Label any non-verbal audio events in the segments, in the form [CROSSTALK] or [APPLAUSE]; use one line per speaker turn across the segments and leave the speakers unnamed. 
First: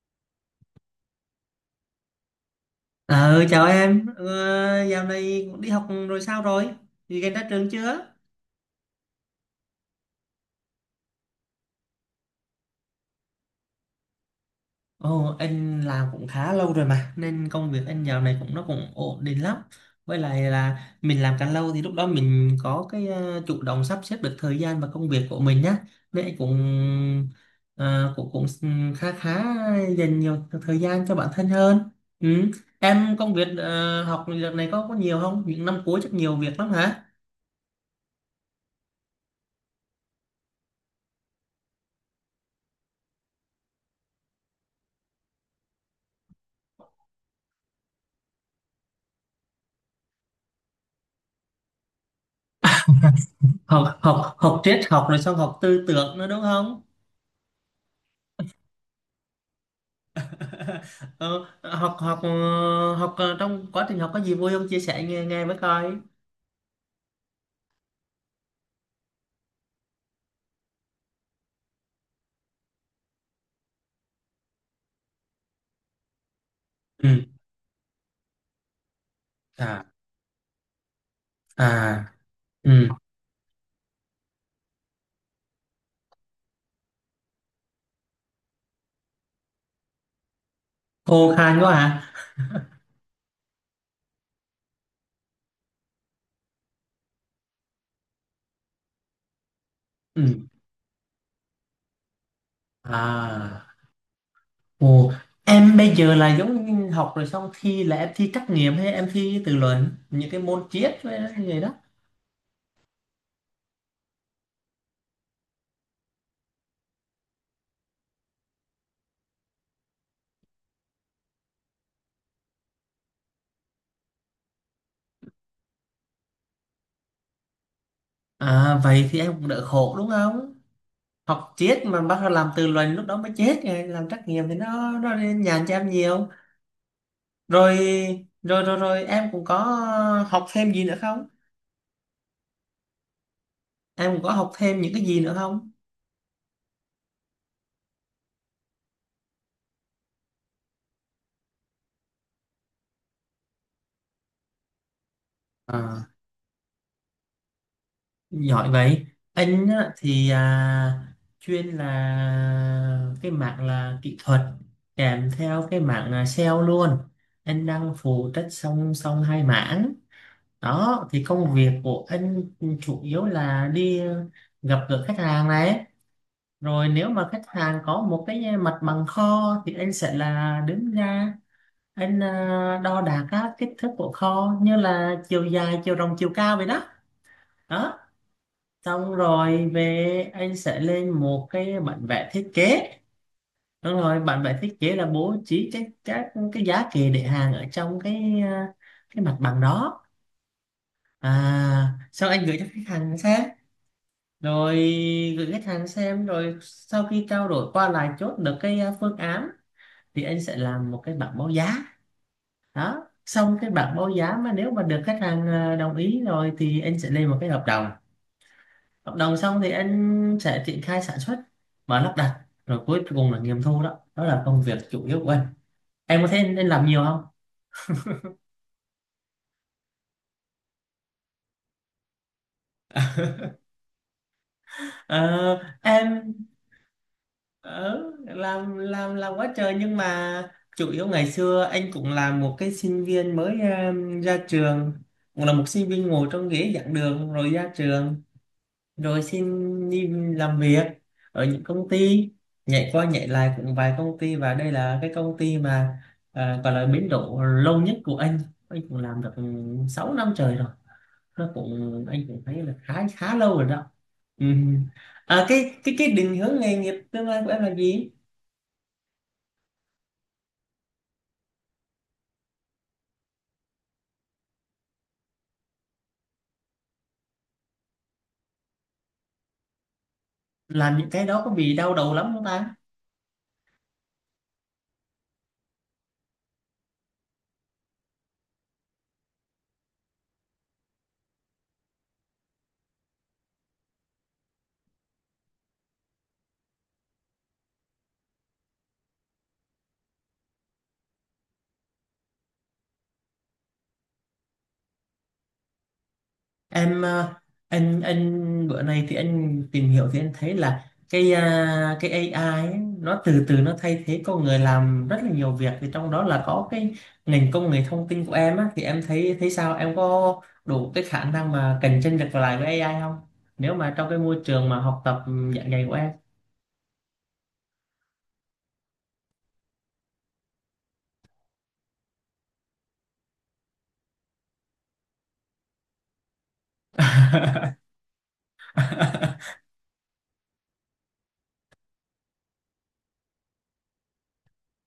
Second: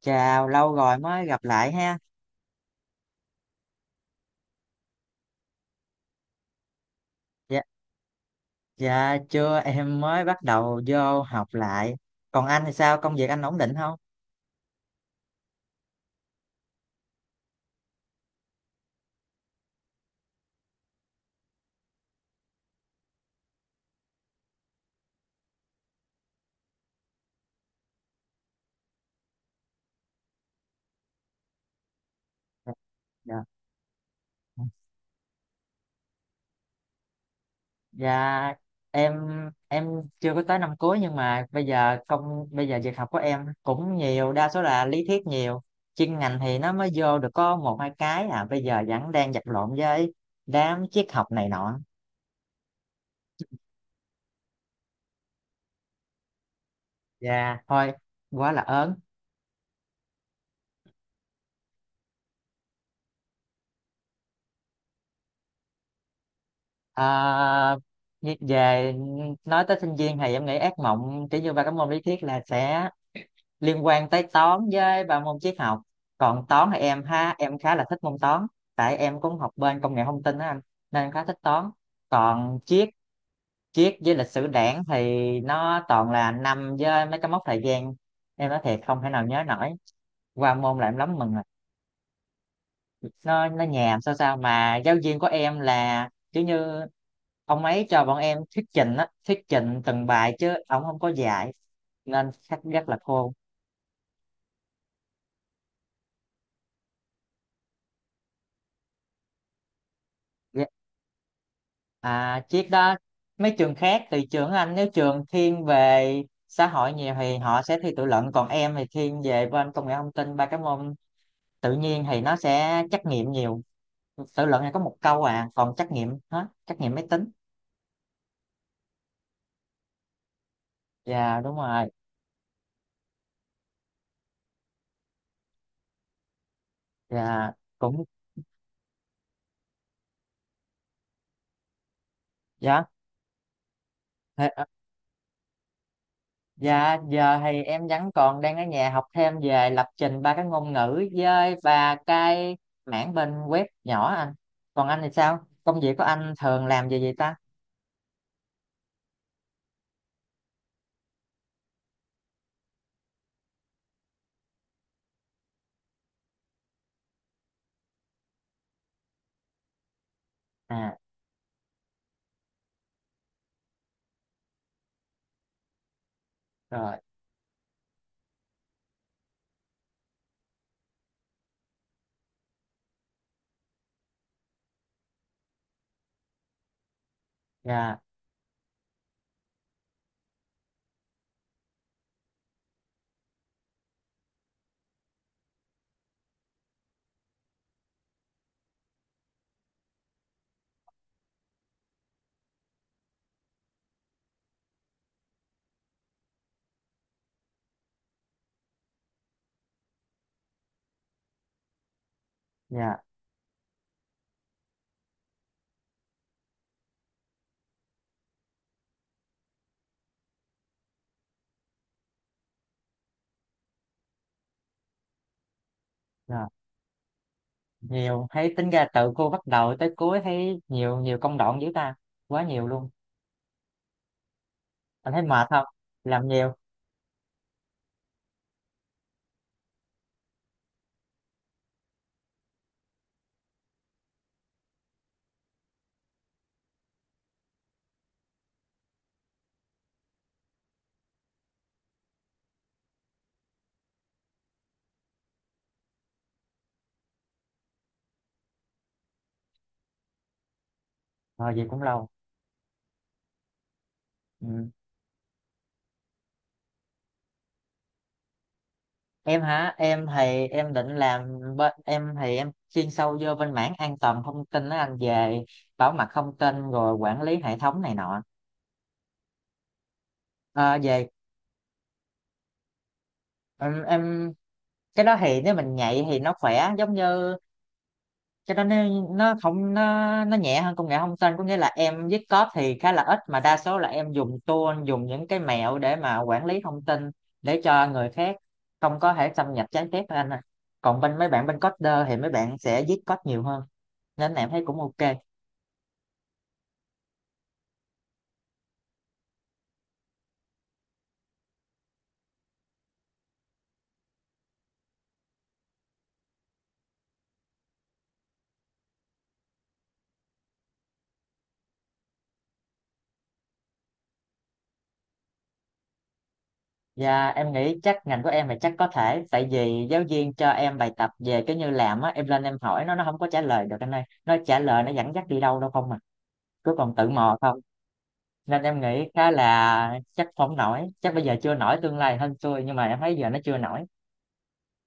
Chào, lâu rồi mới gặp lại ha.
Ờ, chào em, dạo này cũng đi học rồi sao rồi? Thì gần ra
Dạ,
trường chưa?
dạ chưa, em mới bắt đầu vô học lại. Còn anh thì sao, công việc anh ổn định không?
Ồ, anh làm cũng khá lâu rồi mà, nên công việc anh dạo này cũng nó cũng ổn định lắm. Với lại là mình làm càng lâu thì lúc đó mình có cái chủ động sắp xếp được thời gian và công việc của mình nhá. Nên anh cũng ờ, cũng cũng khá khá dành nhiều thời gian cho bản thân hơn. Ừ.
Dạ,
Em công
dạ.
việc học đợt này có nhiều không? Những năm cuối chắc nhiều việc lắm hả?
Dạ, em em chưa có tới năm cuối nhưng mà bây giờ việc học của em cũng nhiều, đa số là lý thuyết nhiều. Chuyên ngành thì nó mới vô được có một hai cái bây giờ vẫn đang vật lộn với đám triết học này nọ.
Học học học triết học rồi xong học tư tưởng nữa đúng không?
Dạ, thôi, quá là ớn.
[LAUGHS] Ờ, học học ờ, Trong quá trình học có gì vui không, chia sẻ nghe nghe mới coi.
À, Về nói tới sinh viên thì em nghĩ ác mộng kiểu như ba cái môn lý thuyết là sẽ liên quan tới toán với ba môn triết học. Còn toán thì em
Ừ.
ha em khá là thích môn toán tại em cũng học bên
À.
công nghệ thông tin á anh, nên em khá thích toán.
À.
Còn triết
Ừ.
triết với lịch sử đảng thì nó toàn là năm với mấy cái mốc thời gian, em nói thiệt không thể nào nhớ nổi, qua môn là em lắm mừng.
Khô khan quá hả?
Nó nhàm sao sao mà giáo viên của em là kiểu như ông ấy cho bọn em thuyết trình á, thuyết trình từng bài
Ừ.
chứ ông không có dạy, nên sách rất là khô.
À. Ồ, em bây giờ là giống như học rồi xong thi, là em thi trắc nghiệm hay em thi tự luận những cái
Dạ.
môn triết với như vậy đó?
À chiếc đó, mấy trường khác thì trường anh, nếu trường thiên về xã hội nhiều thì họ sẽ thi tự luận, còn em thì thiên về bên công nghệ thông tin ba cái môn tự nhiên thì nó sẽ trắc nghiệm nhiều. Tự luận này có một câu à, còn trắc nghiệm hết, trắc nghiệm máy tính.
À vậy thì em cũng đỡ khổ đúng không?
Dạ
Học
đúng
triết
rồi.
mà bắt đầu làm tự luận lúc đó mới chết, rồi làm trắc nghiệm thì nó nhàn cho em nhiều.
Dạ
rồi
cũng
rồi rồi rồi em cũng có học thêm gì nữa không?
dạ.
Em cũng có học thêm những cái gì nữa không?
Dạ, giờ thì em vẫn còn đang ở nhà học thêm về lập trình ba cái ngôn ngữ với và cái mảng bên web nhỏ anh. Còn anh thì sao? Công việc của
À,
anh thường làm về gì ta?
giỏi vậy. Anh á, chuyên là cái mảng là kỹ thuật, kèm theo cái mảng là sale luôn. Anh đang phụ trách song song hai mảng
À,
đó. Thì công việc của anh chủ yếu là đi gặp gỡ khách hàng này, rồi
rồi,
nếu mà khách hàng có một cái mặt bằng kho thì anh sẽ là đứng ra, anh đo đạc các kích thước của kho như là chiều dài, chiều rộng, chiều cao vậy đó.
dạ,
Đó, xong rồi về anh sẽ lên một cái bản vẽ thiết kế. Đúng rồi, bản vẽ thiết kế là bố trí các cái giá kệ để hàng ở trong cái mặt bằng đó. À, sau anh gửi cho khách hàng xem. Rồi gửi khách hàng xem rồi sau khi trao đổi qua lại, chốt được cái phương án thì anh sẽ làm một cái bảng báo giá.
dạ,
Đó, xong cái bạn báo giá mà nếu mà được khách hàng đồng ý rồi thì anh sẽ lên một cái hợp đồng. Hợp đồng xong thì anh sẽ triển khai sản xuất và lắp đặt, rồi cuối cùng là nghiệm thu. Đó, đó là công việc chủ yếu của anh. Em có thấy
dạ.
anh làm nhiều không?
Nhiều, thấy tính ra từ cô bắt đầu tới cuối thấy nhiều nhiều công đoạn dữ ta. Quá nhiều luôn. Anh thấy mệt
Ờ,
không? Làm
em
nhiều,
làm quá trời, nhưng mà chủ yếu ngày xưa anh cũng là một cái sinh viên mới ra trường, cũng là một sinh viên ngồi trong ghế giảng đường rồi ra trường, rồi xin đi làm việc ở những công ty, nhảy qua nhảy lại cũng vài công ty, và đây là cái công ty mà gọi là biến độ lâu nhất của anh. Anh cũng làm được 6 năm trời rồi. Nó
rồi gì cũng
cũng,
lâu.
anh cũng thấy là khá khá lâu rồi đó. Ừ.
Ừ.
À, cái định hướng nghề nghiệp tương lai của em là gì?
Em hả, em thì em định làm bên, em thì em chuyên sâu vô bên mảng an toàn thông tin đó anh, về bảo mật thông tin rồi quản lý hệ thống này nọ. Ờ,
Làm
về
những cái đó có bị đau đầu lắm không ta?
em cái đó thì nếu mình nhạy thì nó khỏe, giống như cái đó nó không nó nhẹ hơn công nghệ thông tin, có nghĩa là em viết code thì khá là ít mà đa số là em dùng tool, dùng những cái mẹo để mà quản lý thông tin để cho người khác không có thể xâm nhập trái phép anh ạ. Còn bên mấy bạn bên coder thì mấy bạn sẽ viết code nhiều hơn, nên em thấy cũng ok.
Em anh bữa nay thì anh tìm hiểu thì anh thấy là cái AI ấy, nó từ từ nó thay thế con người làm rất là nhiều việc, thì trong đó là có cái ngành công nghệ thông tin của em á, thì em thấy, thấy sao, em có đủ cái khả năng mà cạnh tranh được lại với AI không, nếu mà trong cái môi trường mà học tập dạng ngày của em?
Và em nghĩ chắc ngành của em thì chắc có thể, tại vì giáo viên cho em bài tập về cái như làm á, em lên em hỏi nó không có trả lời được anh ơi, nó trả lời nó dẫn dắt đi đâu đâu không, mà cứ còn tự mò thôi, nên em nghĩ khá
[LAUGHS]
là chắc không nổi, chắc bây giờ chưa nổi, tương lai hơn xui nhưng mà em thấy giờ nó chưa nổi.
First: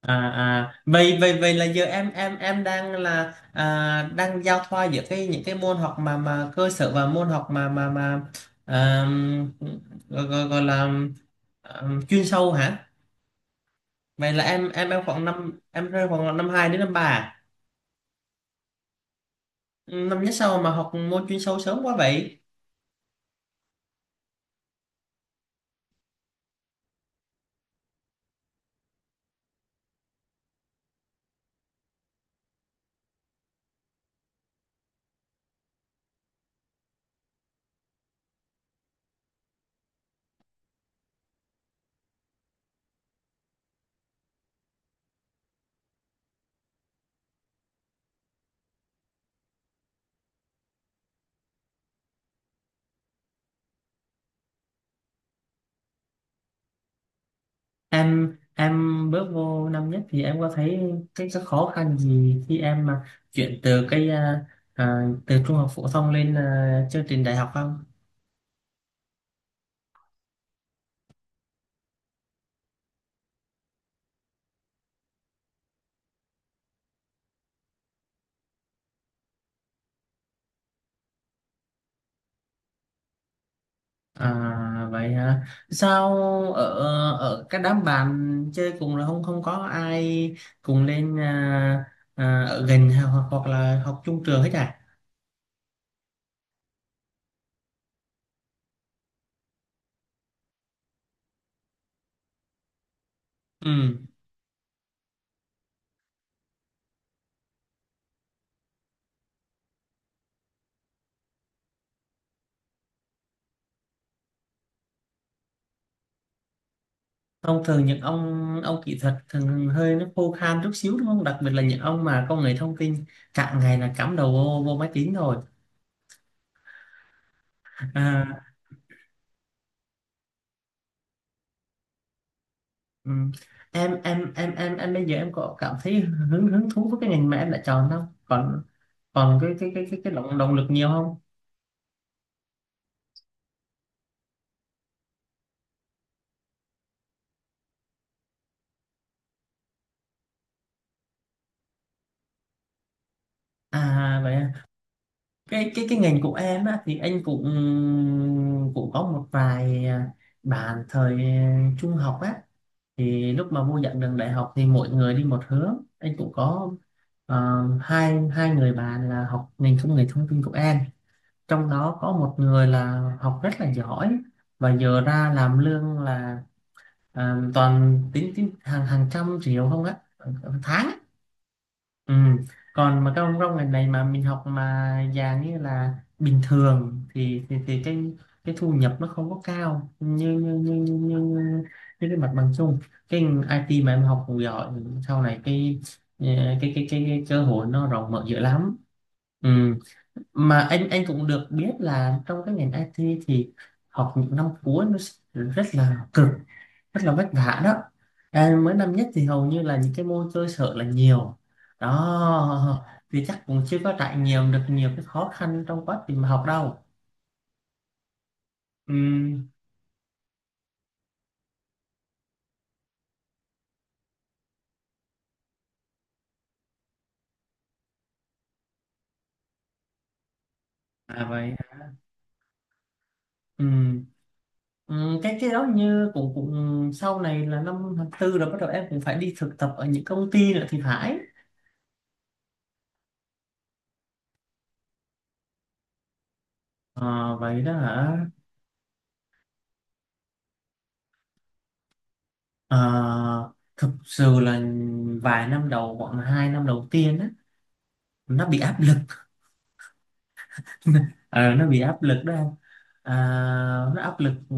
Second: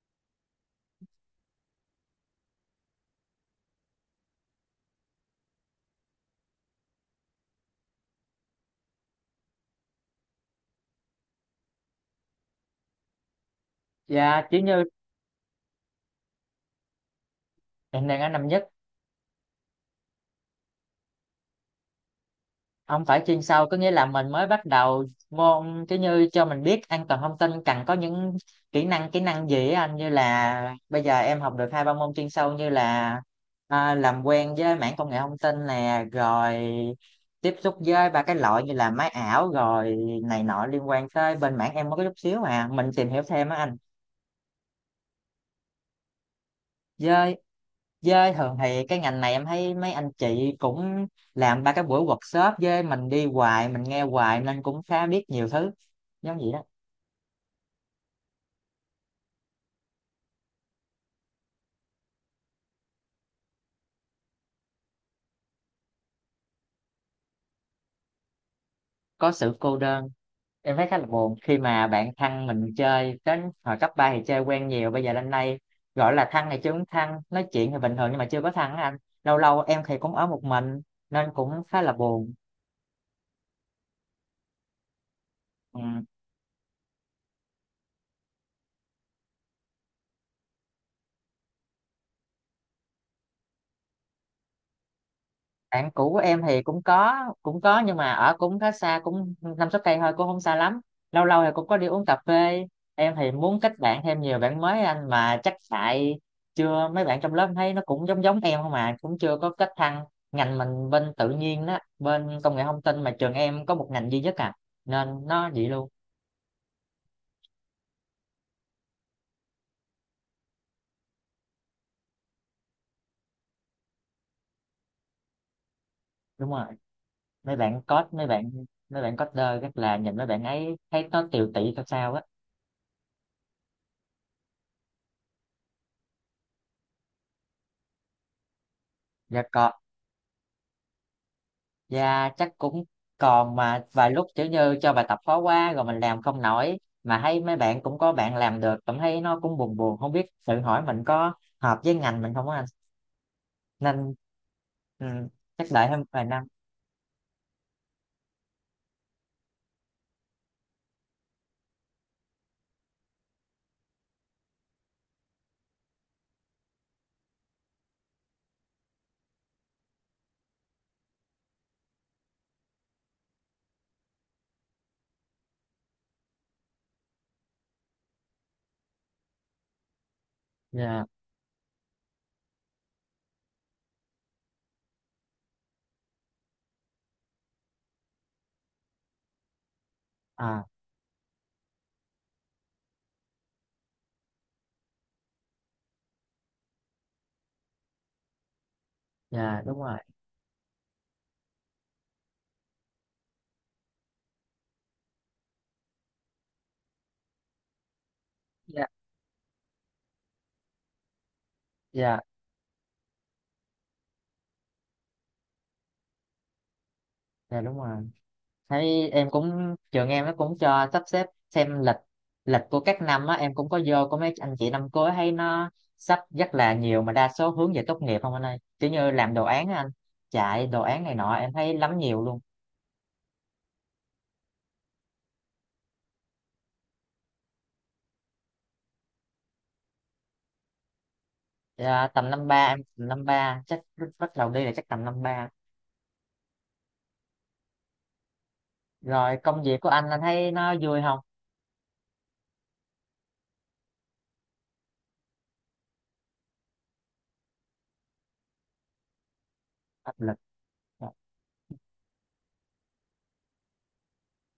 À, vậy vậy vậy là giờ em em đang là đang giao thoa giữa cái những cái môn học mà cơ sở và môn học mà mà à, gọi là à, chuyên sâu hả? Vậy
Dạ
là
chứ
em
như
em khoảng năm, em rơi khoảng năm hai đến năm ba à?
hiện đang ở năm nhất.
Năm nhất sau mà học môn chuyên sâu sớm quá vậy?
Ông phải chuyên sâu có nghĩa là mình mới bắt đầu môn, chứ như cho mình biết an toàn thông tin cần có những kỹ năng gì á anh, như là bây giờ em học được hai ba môn chuyên sâu như là làm quen với mảng công nghệ thông tin nè, rồi tiếp xúc với ba cái loại như là máy ảo rồi này nọ liên quan tới bên mảng em, mới có chút xíu mà mình tìm hiểu thêm á anh. Với với thường thì cái ngành này em thấy mấy anh chị cũng làm ba cái buổi workshop với mình, đi hoài mình nghe hoài nên cũng khá biết nhiều thứ giống vậy đó.
Em bước vô năm nhất thì em có thấy cái khó khăn gì khi em mà chuyển từ từ trung học phổ thông lên chương trình đại học không?
Có sự cô đơn, em thấy khá là buồn khi mà bạn thân mình chơi đến hồi cấp 3 thì chơi quen nhiều, bây giờ lên đây gọi là thân thì chứ không thân, nói chuyện thì bình thường nhưng mà chưa có thân á anh. Lâu lâu em thì cũng ở một mình nên cũng khá là buồn.
À vậy hả?
Ừ.
Sao ở ở cái đám bạn chơi cùng là không không có ai cùng lên, ở gần hoặc hoặc là học chung trường hết à?
Bạn cũ của em thì cũng có, cũng có nhưng mà ở cũng khá xa, cũng năm sáu cây thôi cũng không xa lắm. Lâu lâu thì cũng có đi uống cà phê. Em thì muốn kết
Ừ.
bạn thêm nhiều bạn mới anh, mà chắc tại chưa, mấy bạn trong lớp em thấy nó cũng giống giống em không mà cũng chưa có kết thăng. Ngành mình bên tự nhiên đó, bên công nghệ thông tin mà trường em có một ngành duy nhất à, nên nó vậy luôn.
Thông thường những ông kỹ thuật thường hơi nó khô khan chút xíu đúng không? Đặc biệt là những ông mà công nghệ thông tin cả ngày là cắm đầu vô máy tính rồi.
Đúng rồi, mấy bạn code, mấy
À,
bạn mấy bạn coder rất là, nhìn mấy bạn ấy thấy nó tiều tị sao sao á.
ừ. Em em bây giờ em có cảm thấy hứng hứng thú với cái ngành mà em đã chọn không? Còn còn
Dạ
cái
còn.
cái cái cái cái động động lực nhiều không?
Dạ chắc cũng còn, mà vài lúc kiểu như cho bài tập khó quá rồi mình làm không nổi, mà thấy mấy bạn cũng có bạn làm được, cảm thấy nó cũng buồn buồn, không biết tự hỏi mình có hợp với ngành mình không á anh. Nên
À vậy,
ừ, chắc
cái
đợi
cái cái
thêm
ngành
vài
của
năm.
em á, thì anh cũng cũng có một vài bạn thời trung học á, thì lúc mà vô giảng đường đại học thì mỗi người đi một hướng, anh cũng có hai hai người bạn là học ngành công nghệ thông tin của em, trong đó có một người là học rất là giỏi và giờ ra làm lương là toàn tính hàng hàng trăm triệu không á, tháng.
Dạ
Ừ. Còn mà các ông trong ngành này mà mình học mà dạng như là bình thường thì thì cái thu nhập nó không có cao như
à,
như cái mặt bằng chung. Cái IT mà em học cũng giỏi sau này cái ờ, cái cơ hội nó rộng mở dữ lắm.
dạ
Ừ.
đúng rồi.
Mà anh cũng được biết là trong cái ngành IT thì học những năm cuối nó rất là cực, rất là vất vả đó. Em mới
Dạ,
năm nhất thì hầu như là những cái môn chơi sợ là nhiều.
dạ,
Đó, vì chắc cũng chưa có trải nghiệm được nhiều cái khó khăn trong quá trình mà học đâu.
dạ đúng rồi. Thấy em
Ừm.
cũng, trường em nó cũng cho sắp xếp xem lịch, lịch của các năm á, em cũng có vô có mấy anh chị năm cuối thấy nó sắp rất là nhiều mà đa số hướng về tốt nghiệp không anh ơi, kiểu như làm đồ án á anh, chạy đồ án này
À
nọ em
vậy.
thấy lắm nhiều luôn.
ừm, cái đó như cũng cũng sau này là năm tháng tư rồi bắt đầu em cũng phải đi thực tập ở những công ty nữa thì phải.
À, tầm năm ba, em tầm năm ba chắc bắt đầu đi là chắc tầm năm ba.
Ờ, vậy đó hả?
Rồi công việc của anh thấy nó vui không?
Ờ, thực sự là vài năm đầu, khoảng 2 năm đầu tiên á, nó bị áp.
Áp lực
Ờ, nó bị áp lực đó anh. à, nó áp lực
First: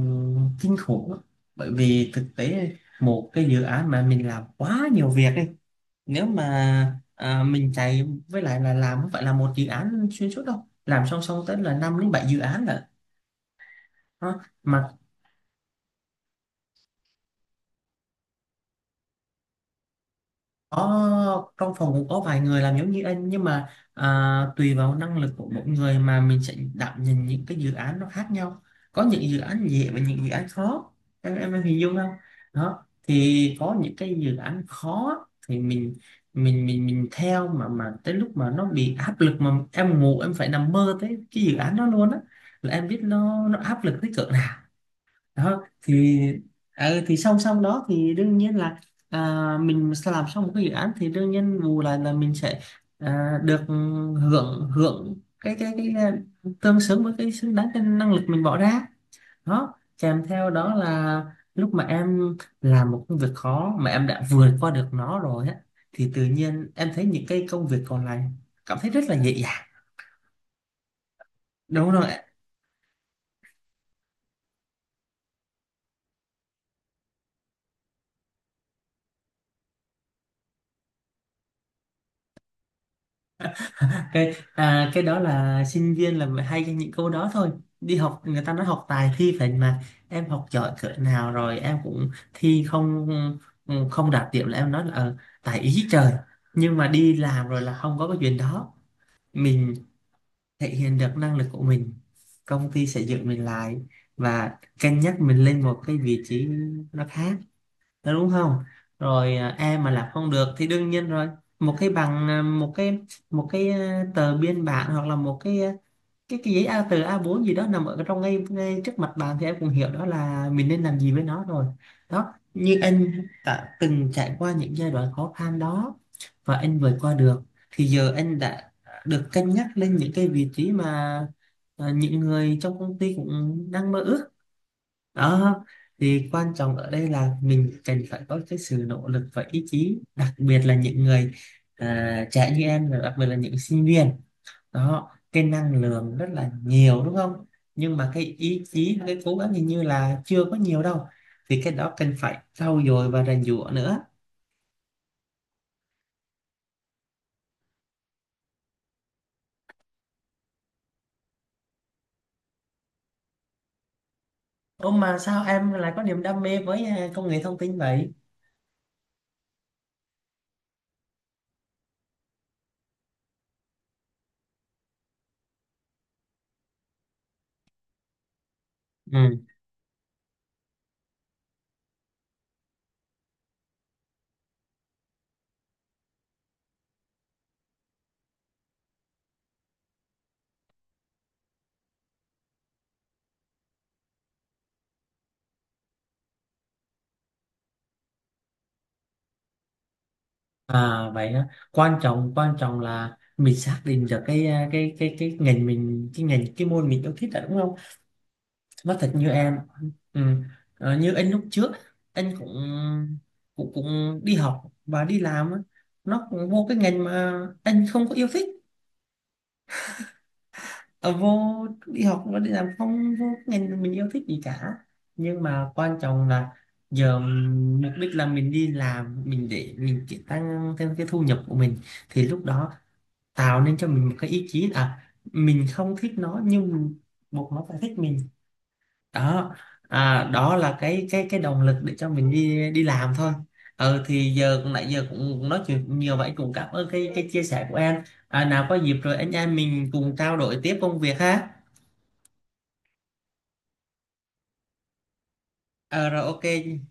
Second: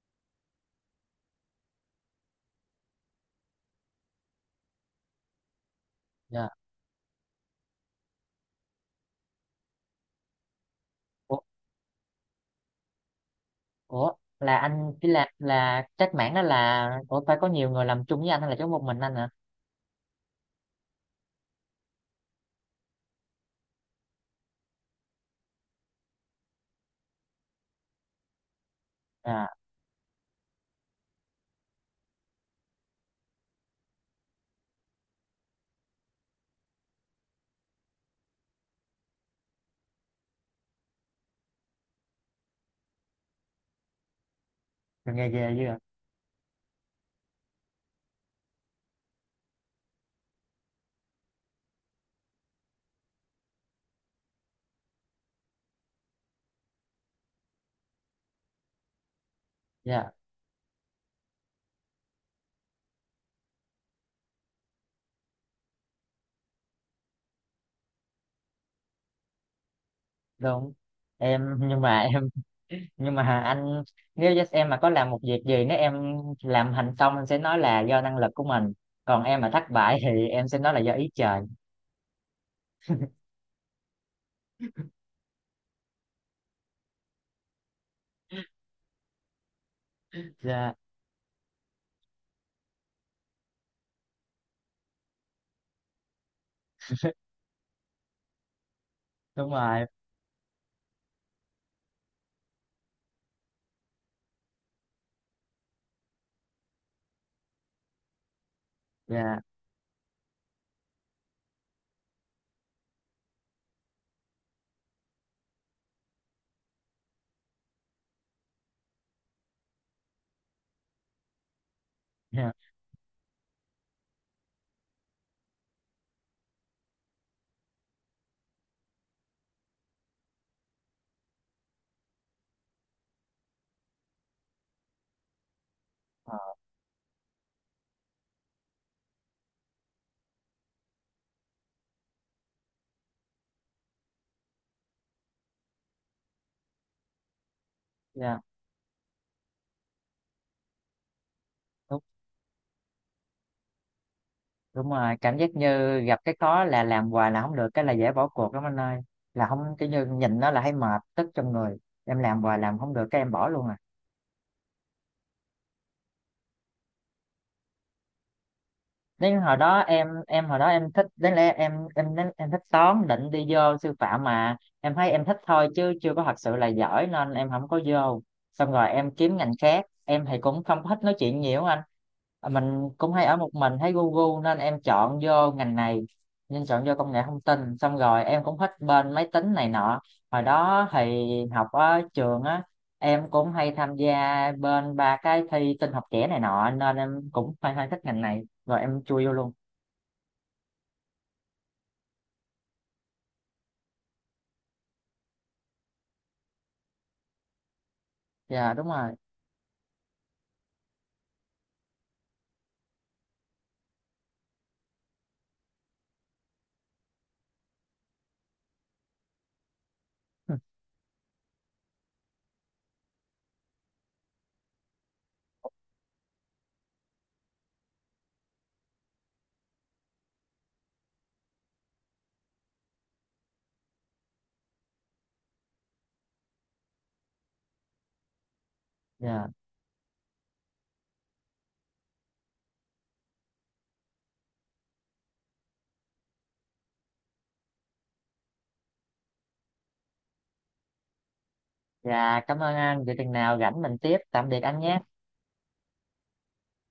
kinh khủng lắm. Bởi vì thực tế một cái dự án mà mình làm quá nhiều việc ấy, nếu
dạ.
mà mình chạy, với lại là làm không phải là một dự án xuyên suốt đâu, làm song
Ủa,
song tới là 5 đến 7 dự án lận.
ủa
Đó.
là anh
Mà
chỉ là trách mảng đó, là ủa phải có nhiều người làm chung với anh hay là chỉ có một mình anh hả?
có trong phòng cũng có vài người làm giống như anh, nhưng mà à, tùy vào năng lực của mỗi người mà mình sẽ đảm nhận những cái dự án nó khác nhau. Có những dự
À,
án dễ và những dự án khó. Em em hình dung không? Đó thì có những cái dự án khó thì mình mình theo mà tới lúc mà nó bị áp lực mà em ngủ em phải nằm mơ tới cái dự án đó luôn á, là em biết nó áp lực tới cỡ nào.
nghề ghê
Đó
dữ à.
thì thì song song đó thì đương nhiên là mình sẽ làm xong một cái dự án thì đương nhiên bù lại là mình sẽ được hưởng hưởng tương xứng với cái xứng đáng cái năng lực mình bỏ ra. Đó,
Dạ
kèm theo đó là lúc mà em làm một công việc khó mà em đã vượt qua được nó rồi á, thì tự nhiên em thấy những cái công việc còn lại cảm thấy rất là nhẹ nhàng.
đúng. em nhưng
Đúng
mà
rồi.
em nhưng mà anh, nếu just em mà có làm một việc gì, nếu em làm thành công em sẽ nói là do năng lực của mình, còn em mà thất bại thì em sẽ nói là do ý trời.
Cái
[LAUGHS]
đó là sinh viên là mới hay cho những câu đó thôi. Đi học người ta nói học tài thi phải mà. Em học
Dạ
giỏi cỡ nào rồi em cũng thi không, không đạt điểm là em nói là tài ý trời. Nhưng mà đi làm rồi là không có cái chuyện đó.
đúng
Mình
rồi.
thể hiện được năng lực của mình, công ty sẽ giữ mình lại và cân nhắc mình lên một cái vị trí nó khác. Đó, đúng không? Rồi
Dạ,
em mà làm không được thì đương nhiên rồi một cái bằng, tờ biên bản, hoặc là một cái à, cái cái giấy A A4 gì đó nằm ở trong ngay trước mặt bạn thì em cũng hiểu đó là mình nên làm gì với nó rồi. Đó,
dạ.
như anh đã từng trải qua những giai đoạn khó khăn đó và anh vượt qua được, thì giờ anh đã được cân nhắc lên những cái vị trí mà những người trong công ty cũng đang mơ ước đó. Thì
Ờ,
quan trọng ở đây là mình cần phải có cái sự nỗ lực và ý chí, đặc biệt là những người trẻ như em, rồi đặc biệt là những sinh viên đó, cái năng lượng rất là nhiều đúng không, nhưng mà cái
dạ
ý chí, cái cố gắng hình như là chưa có nhiều đâu. Thì cái đó
đúng,
cần phải trau dồi và rèn giũa nữa.
đúng rồi, cảm giác như gặp cái khó là làm hoài là không được cái là dễ bỏ cuộc lắm anh ơi, là không, cái như nhìn nó là thấy mệt tức trong người, em làm hoài làm không được cái em bỏ luôn à.
Ô, mà sao em lại có niềm đam mê với công nghệ thông tin vậy?
Đến hồi đó em hồi đó em thích, đến lẽ em đến em thích toán, định đi vô sư phạm mà em thấy em thích thôi chứ chưa có thật sự là giỏi nên em không có vô. Xong rồi em
Ừ.
kiếm ngành khác, em thì cũng không có thích nói chuyện nhiều á anh. À, mình cũng hay ở một mình thấy Google, nên em chọn vô ngành này, nên chọn vô công nghệ thông tin. Xong rồi em cũng thích bên máy tính này nọ, hồi đó thì học ở trường á, em cũng hay tham gia bên ba cái thi tin học trẻ này nọ nên em cũng hay hay thích ngành này rồi em chui vô luôn.
À vậy á, quan trọng, quan trọng là mình xác định được cái cái ngành mình, cái ngành cái môn mình yêu thích là đúng không?
Dạ đúng
Nói thật
rồi.
như em, ừ, như anh lúc trước, anh cũng cũng cũng đi học và đi làm á, nó cũng vô cái ngành mà anh không có yêu thích.
[LAUGHS]
Ờ, vô đi học và đi làm không vô cái ngành mình yêu thích gì cả, nhưng mà quan trọng là giờ mục đích là mình đi làm, mình để mình chỉ tăng thêm cái thu nhập của mình, thì lúc đó tạo nên cho mình một cái ý chí. Mình không thích nó nhưng mình buộc nó phải thích mình.
Dạ,
Đó, đó là cái động lực để cho mình đi đi làm thôi. Ừ, thì giờ nãy giờ cũng nói chuyện nhiều vậy, cũng cảm ơn cái chia sẻ của em. Nào có dịp rồi anh em mình cùng trao đổi tiếp công việc ha.
dạ cảm ơn anh, vậy chừng nào rảnh mình tiếp, tạm biệt anh nhé.
Ờ rồi, ok.